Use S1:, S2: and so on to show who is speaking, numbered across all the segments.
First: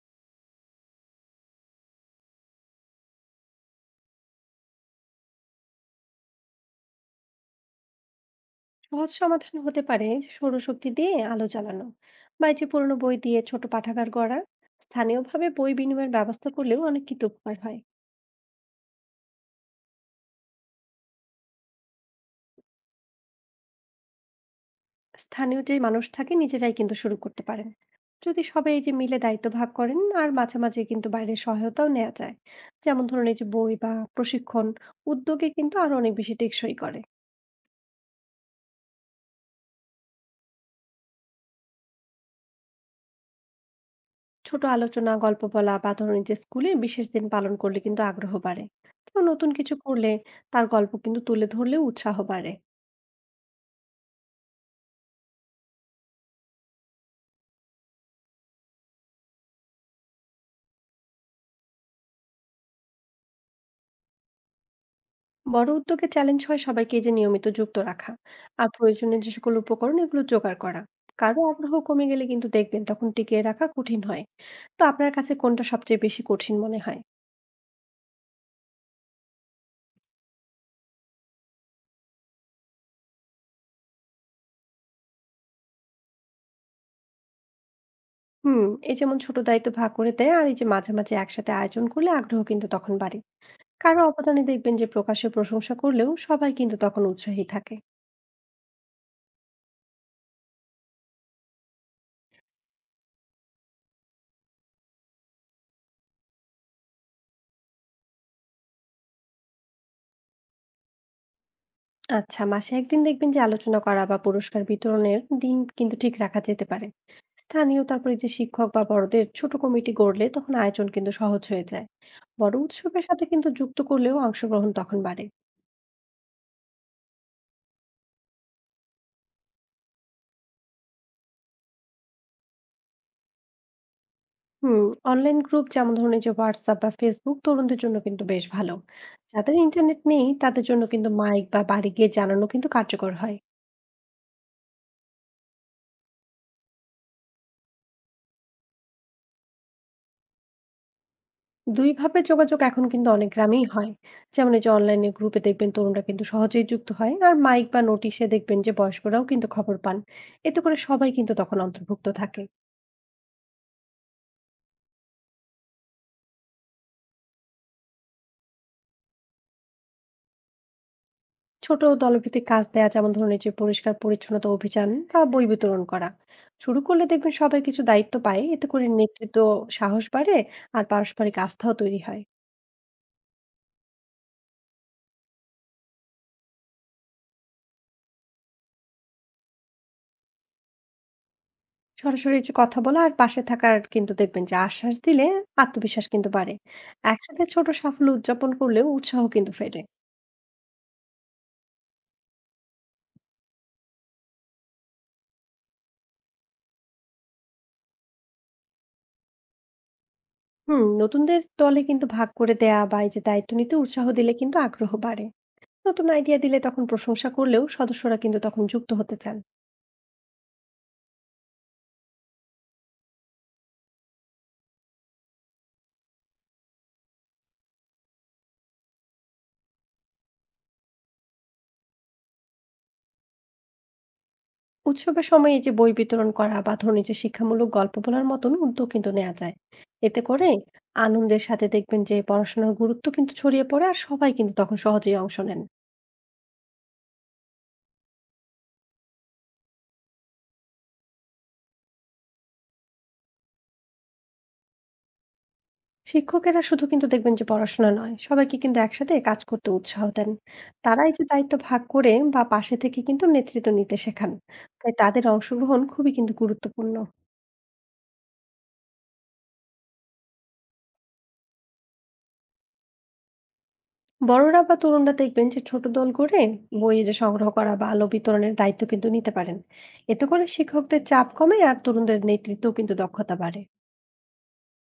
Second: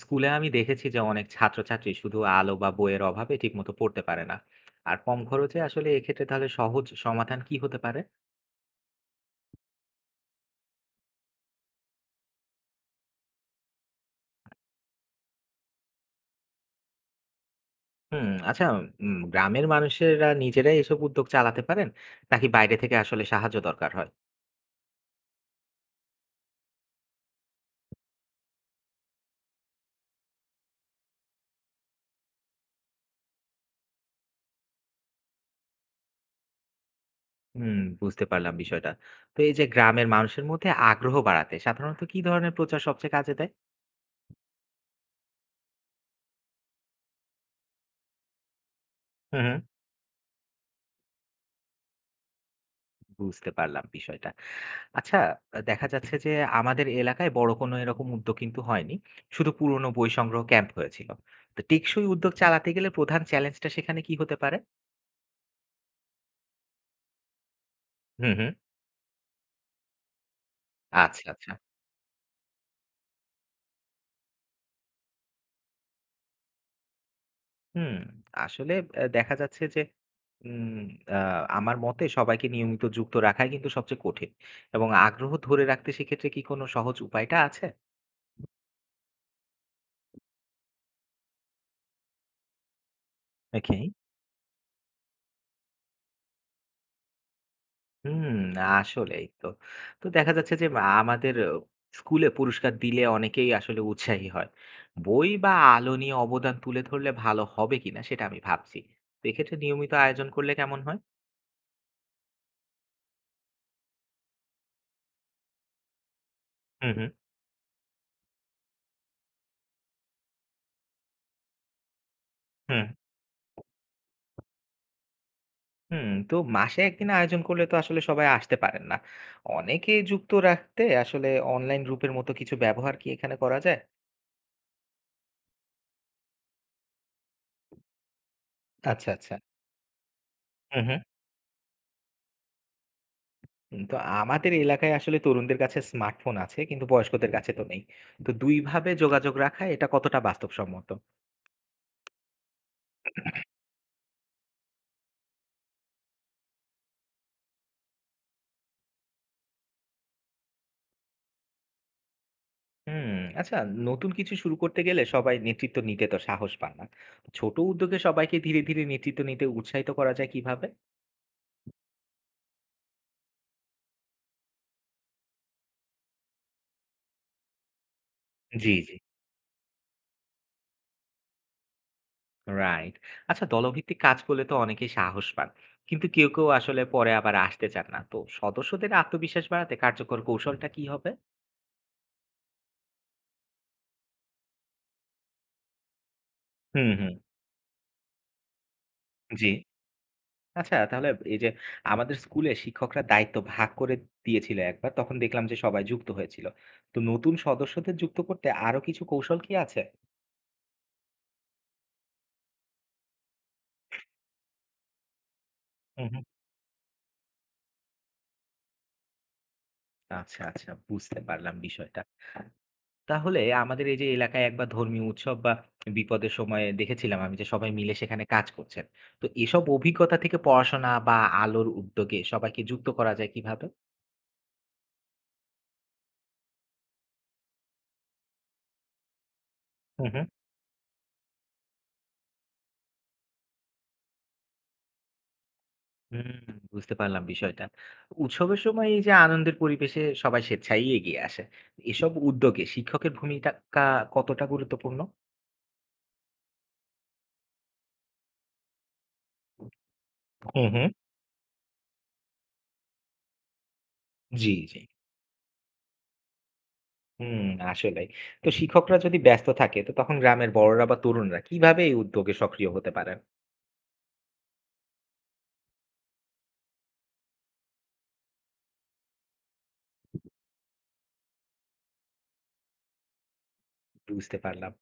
S1: স্কুলে আমি দেখেছি যে অনেক ছাত্রছাত্রী শুধু আলো বা বইয়ের অভাবে ঠিকমতো পড়তে পারে না। আর কম খরচে আসলে এক্ষেত্রে তাহলে সহজ সমাধান কি হতে পারে?
S2: সহজ সমাধান হতে পারে যে সৌরশক্তি দিয়ে আলো জ্বালানো। বা এই যে পুরোনো বই দিয়ে ছোট পাঠাগার গড়া। স্থানীয়ভাবে বই বিনিময়ের ব্যবস্থা করলেও অনেক কিন্তু উপকার হয়।
S1: হুম, আচ্ছা। গ্রামের মানুষেরা নিজেরাই এসব উদ্যোগ চালাতে পারেন নাকি বাইরে থেকে আসলে সাহায্য দরকার হয়?
S2: স্থানীয় যে মানুষ থাকে নিজেরাই কিন্তু শুরু করতে পারেন। যদি সবাই এই যে মিলে দায়িত্ব ভাগ করেন আর মাঝে মাঝে কিন্তু বাইরের সহায়তাও নেওয়া যায়। যেমন ধরুন এই যে বই বা প্রশিক্ষণ উদ্যোগে কিন্তু আরো অনেক বেশি টেকসই করে।
S1: হুম, বুঝতে পারলাম বিষয়টা। তো এই যে গ্রামের মানুষের মধ্যে আগ্রহ বাড়াতে সাধারণত কি ধরনের প্রচার সবচেয়ে কাজে দেয়?
S2: ছোট আলোচনা, গল্প বলা বা ধরুন এই যে স্কুলে বিশেষ দিন পালন করলে কিন্তু আগ্রহ বাড়ে। কেউ
S1: হুম,
S2: নতুন কিছু করলে তার গল্প কিন্তু তুলে ধরলেও উৎসাহ বাড়ে।
S1: বুঝতে পারলাম বিষয়টা। আচ্ছা, দেখা যাচ্ছে যে আমাদের এলাকায় বড় কোনো এরকম উদ্যোগ কিন্তু হয়নি। শুধু পুরনো বই সংগ্রহ ক্যাম্প হয়েছিল। তো টেকসই উদ্যোগ চালাতে গেলে প্রধান চ্যালেঞ্জটা সেখানে কি হতে পারে?
S2: বড় উদ্যোগে চ্যালেঞ্জ হয় সবাইকে এই যে নিয়মিত যুক্ত রাখা,
S1: হুম, হুম।
S2: আর প্রয়োজনীয় যে সকল উপকরণ এগুলো জোগাড় করা।
S1: আচ্ছা,
S2: কারো
S1: আচ্ছা।
S2: আগ্রহ কমে গেলে কিন্তু দেখবেন তখন টিকিয়ে রাখা কঠিন হয়। তো আপনার কাছে কোনটা সবচেয়ে বেশি কঠিন মনে হয়?
S1: হুম, আসলে দেখা যাচ্ছে যে উম আ আমার মতে সবাইকে নিয়মিত যুক্ত রাখাই কিন্তু সবচেয়ে কঠিন। এবং আগ্রহ ধরে রাখতে সেক্ষেত্রে কি কোনো সহজ উপায়টা আছে?
S2: হুম। এই যেমন ছোট দায়িত্ব ভাগ করে দেয়, আর এই যে মাঝে মাঝে একসাথে আয়োজন করলে আগ্রহ কিন্তু তখন বাড়ে।
S1: ওকে।
S2: কারো অবদানে দেখবেন যে প্রকাশ্যে প্রশংসা করলেও সবাই কিন্তু তখন উৎসাহী থাকে।
S1: হুম, আসলেই তো। তো দেখা যাচ্ছে যে আমাদের স্কুলে পুরস্কার দিলে অনেকেই আসলে উৎসাহী হয়। বই বা আলো নিয়ে অবদান তুলে ধরলে ভালো হবে কিনা সেটা আমি ভাবছি। তো এক্ষেত্রে নিয়মিত আয়োজন করলে কেমন হয়?
S2: আচ্ছা, মাসে একদিন দেখবেন যে আলোচনা করা বা পুরস্কার বিতরণের দিন কিন্তু ঠিক রাখা যেতে পারে।
S1: হুম, হুম,
S2: স্থানীয় তারপরে যে শিক্ষক বা বড়দের ছোট কমিটি গড়লে তখন আয়োজন কিন্তু সহজ হয়ে যায়। বড়
S1: হুম,
S2: উৎসবের সাথে কিন্তু যুক্ত করলেও অংশগ্রহণ তখন বাড়ে।
S1: হুম। তো মাসে ১ দিন আয়োজন করলে তো আসলে সবাই আসতে পারেন না। অনেকে যুক্ত রাখতে আসলে অনলাইন গ্রুপের মতো কিছু ব্যবহার কি এখানে করা যায়?
S2: হুম। অনলাইন গ্রুপ, যেমন ধরুন এই যে হোয়াটসঅ্যাপ বা ফেসবুক, তরুণদের জন্য কিন্তু বেশ ভালো।
S1: আচ্ছা, আচ্ছা।
S2: যাদের ইন্টারনেট নেই তাদের জন্য
S1: হুম, হুম।
S2: কিন্তু মাইক বা বাড়ি গিয়ে জানানো কিন্তু কার্যকর হয়।
S1: হুম, তো আমাদের এলাকায় আসলে তরুণদের কাছে স্মার্টফোন আছে কিন্তু বয়স্কদের কাছে তো নেই। তো দুই ভাবে যোগাযোগ রাখা এটা কতটা বাস্তবসম্মত?
S2: দুই ভাবে যোগাযোগ এখন কিন্তু অনেক গ্রামেই হয়। যেমন এই যে অনলাইনে গ্রুপে দেখবেন তরুণরা কিন্তু সহজেই যুক্ত হয়, আর মাইক বা নোটিশে দেখবেন যে বয়স্করাও কিন্তু খবর পান। এতে করে সবাই কিন্তু তখন অন্তর্ভুক্ত থাকে।
S1: হুম, আচ্ছা। নতুন কিছু শুরু করতে গেলে সবাই নেতৃত্ব নিতে তো সাহস পায় না। ছোট উদ্যোগে সবাইকে ধীরে ধীরে নেতৃত্ব নিতে উৎসাহিত করা যায় কিভাবে?
S2: ছোট দলভিত্তিক কাজ দেয়া, যেমন ধরুন এই যে পরিষ্কার পরিচ্ছন্নতা অভিযান বা বই বিতরণ করা। শুরু করলে দেখবেন সবাই কিছু দায়িত্ব পায়, এতে
S1: জি,
S2: করে
S1: জি।
S2: নেতৃত্ব সাহস বাড়ে আর পারস্পরিক আস্থাও তৈরি হয়।
S1: রাইট। আচ্ছা, দলভিত্তিক কাজ করলে তো অনেকেই সাহস পান, কিন্তু কেউ কেউ আসলে পরে আবার আসতে চান না। তো সদস্যদের আত্মবিশ্বাস বাড়াতে কার্যকর কৌশলটা কি হবে?
S2: সরাসরি এই যে কথা বলা আর পাশে থাকার কিন্তু দেখবেন যে আশ্বাস দিলে আত্মবিশ্বাস কিন্তু বাড়ে।
S1: হুম, হুম।
S2: একসাথে ছোট সাফল্য উদযাপন করলেও উৎসাহ
S1: জি।
S2: কিন্তু ফেরে।
S1: আচ্ছা, তাহলে এই যে আমাদের স্কুলে শিক্ষকরা দায়িত্ব ভাগ করে দিয়েছিল একবার। তখন দেখলাম যে সবাই যুক্ত হয়েছিল। তো নতুন সদস্যদের যুক্ত করতে আরো কিছু কৌশল কি আছে?
S2: হুম, নতুনদের দলে কিন্তু ভাগ করে দেয়া বা এই যে দায়িত্ব নিতে উৎসাহ দিলে কিন্তু আগ্রহ বাড়ে। নতুন
S1: হুম, হুম।
S2: আইডিয়া দিলে তখন প্রশংসা করলেও সদস্যরা কিন্তু তখন যুক্ত হতে চান।
S1: আচ্ছা, আচ্ছা, বুঝতে পারলাম বিষয়টা। তাহলে আমাদের এই যে এলাকায় একবার ধর্মীয় উৎসব বা বিপদের সময় দেখেছিলাম আমি যে সবাই মিলে সেখানে কাজ করছেন। তো এসব অভিজ্ঞতা থেকে পড়াশোনা বা আলোর উদ্যোগে সবাইকে যুক্ত করা যায় কিভাবে?
S2: উৎসবের সময় এই যে বই বিতরণ করা বা ধরুন এই যে শিক্ষামূলক গল্প বলার মতন উদ্যোগ কিন্তু নেওয়া যায়।
S1: হুম,
S2: এতে
S1: হুম।
S2: করে আনন্দের সাথে দেখবেন যে পড়াশোনার গুরুত্ব কিন্তু ছড়িয়ে পড়ে আর সবাই কিন্তু তখন সহজেই অংশ নেন।
S1: হুম, বুঝতে পারলাম বিষয়টা। উৎসবের সময় এই যে আনন্দের পরিবেশে সবাই স্বেচ্ছায় এগিয়ে আসে। এসব উদ্যোগে শিক্ষকের ভূমিকা কতটা গুরুত্বপূর্ণ?
S2: শিক্ষকেরা শুধু কিন্তু দেখবেন যে পড়াশোনা নয়, সবাইকে কিন্তু একসাথে কাজ করতে উৎসাহ দেন।
S1: হুম, হুম।
S2: তারা এই যে দায়িত্ব ভাগ করে বা পাশে থেকে কিন্তু নেতৃত্ব নিতে শেখান।
S1: জি, জি।
S2: তাই তাদের অংশগ্রহণ খুবই কিন্তু গুরুত্বপূর্ণ।
S1: হুম, আসলেই। তো শিক্ষকরা যদি ব্যস্ত থাকে তো তখন গ্রামের বড়রা বা তরুণরা কিভাবে এই উদ্যোগে সক্রিয় হতে পারেন?
S2: বড়রা বা তরুণরা দেখবেন যে ছোট দল করে বই যে সংগ্রহ করা বা আলো বিতরণের দায়িত্ব কিন্তু নিতে পারেন। এতে করে শিক্ষকদের চাপ কমে আর তরুণদের নেতৃত্বও কিন্তু দক্ষতা বাড়ে।
S1: বুঝতে পারলাম।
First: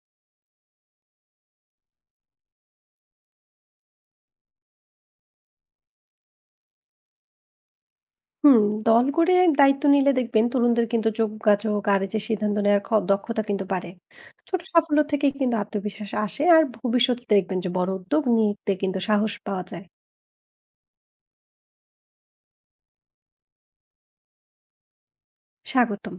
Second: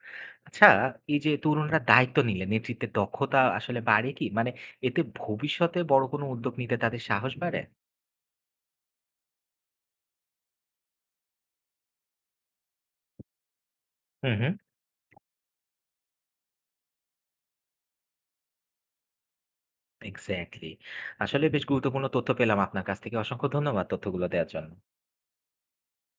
S1: আচ্ছা, এই যে তরুণরা দায়িত্ব নিলে নেতৃত্বের দক্ষতা আসলে বাড়ে কি? মানে এতে ভবিষ্যতে বড় কোনো উদ্যোগ নিতে তাদের সাহস বাড়ে?
S2: হুম, দল করে দায়িত্ব নিলে দেখবেন তরুণদের কিন্তু যোগাযোগ আর এই যে সিদ্ধান্ত নেওয়ার দক্ষতা কিন্তু বাড়ে।
S1: হুম, হুম।
S2: ছোট সাফল্য থেকেই কিন্তু আত্মবিশ্বাস আসে আর ভবিষ্যতে দেখবেন যে বড় উদ্যোগ নিতে কিন্তু সাহস পাওয়া যায়।
S1: এক্সাক্টলি। আসলে বেশ গুরুত্বপূর্ণ তথ্য পেলাম আপনার কাছ থেকে। অসংখ্য ধন্যবাদ তথ্যগুলো দেওয়ার জন্য।
S2: স্বাগতম।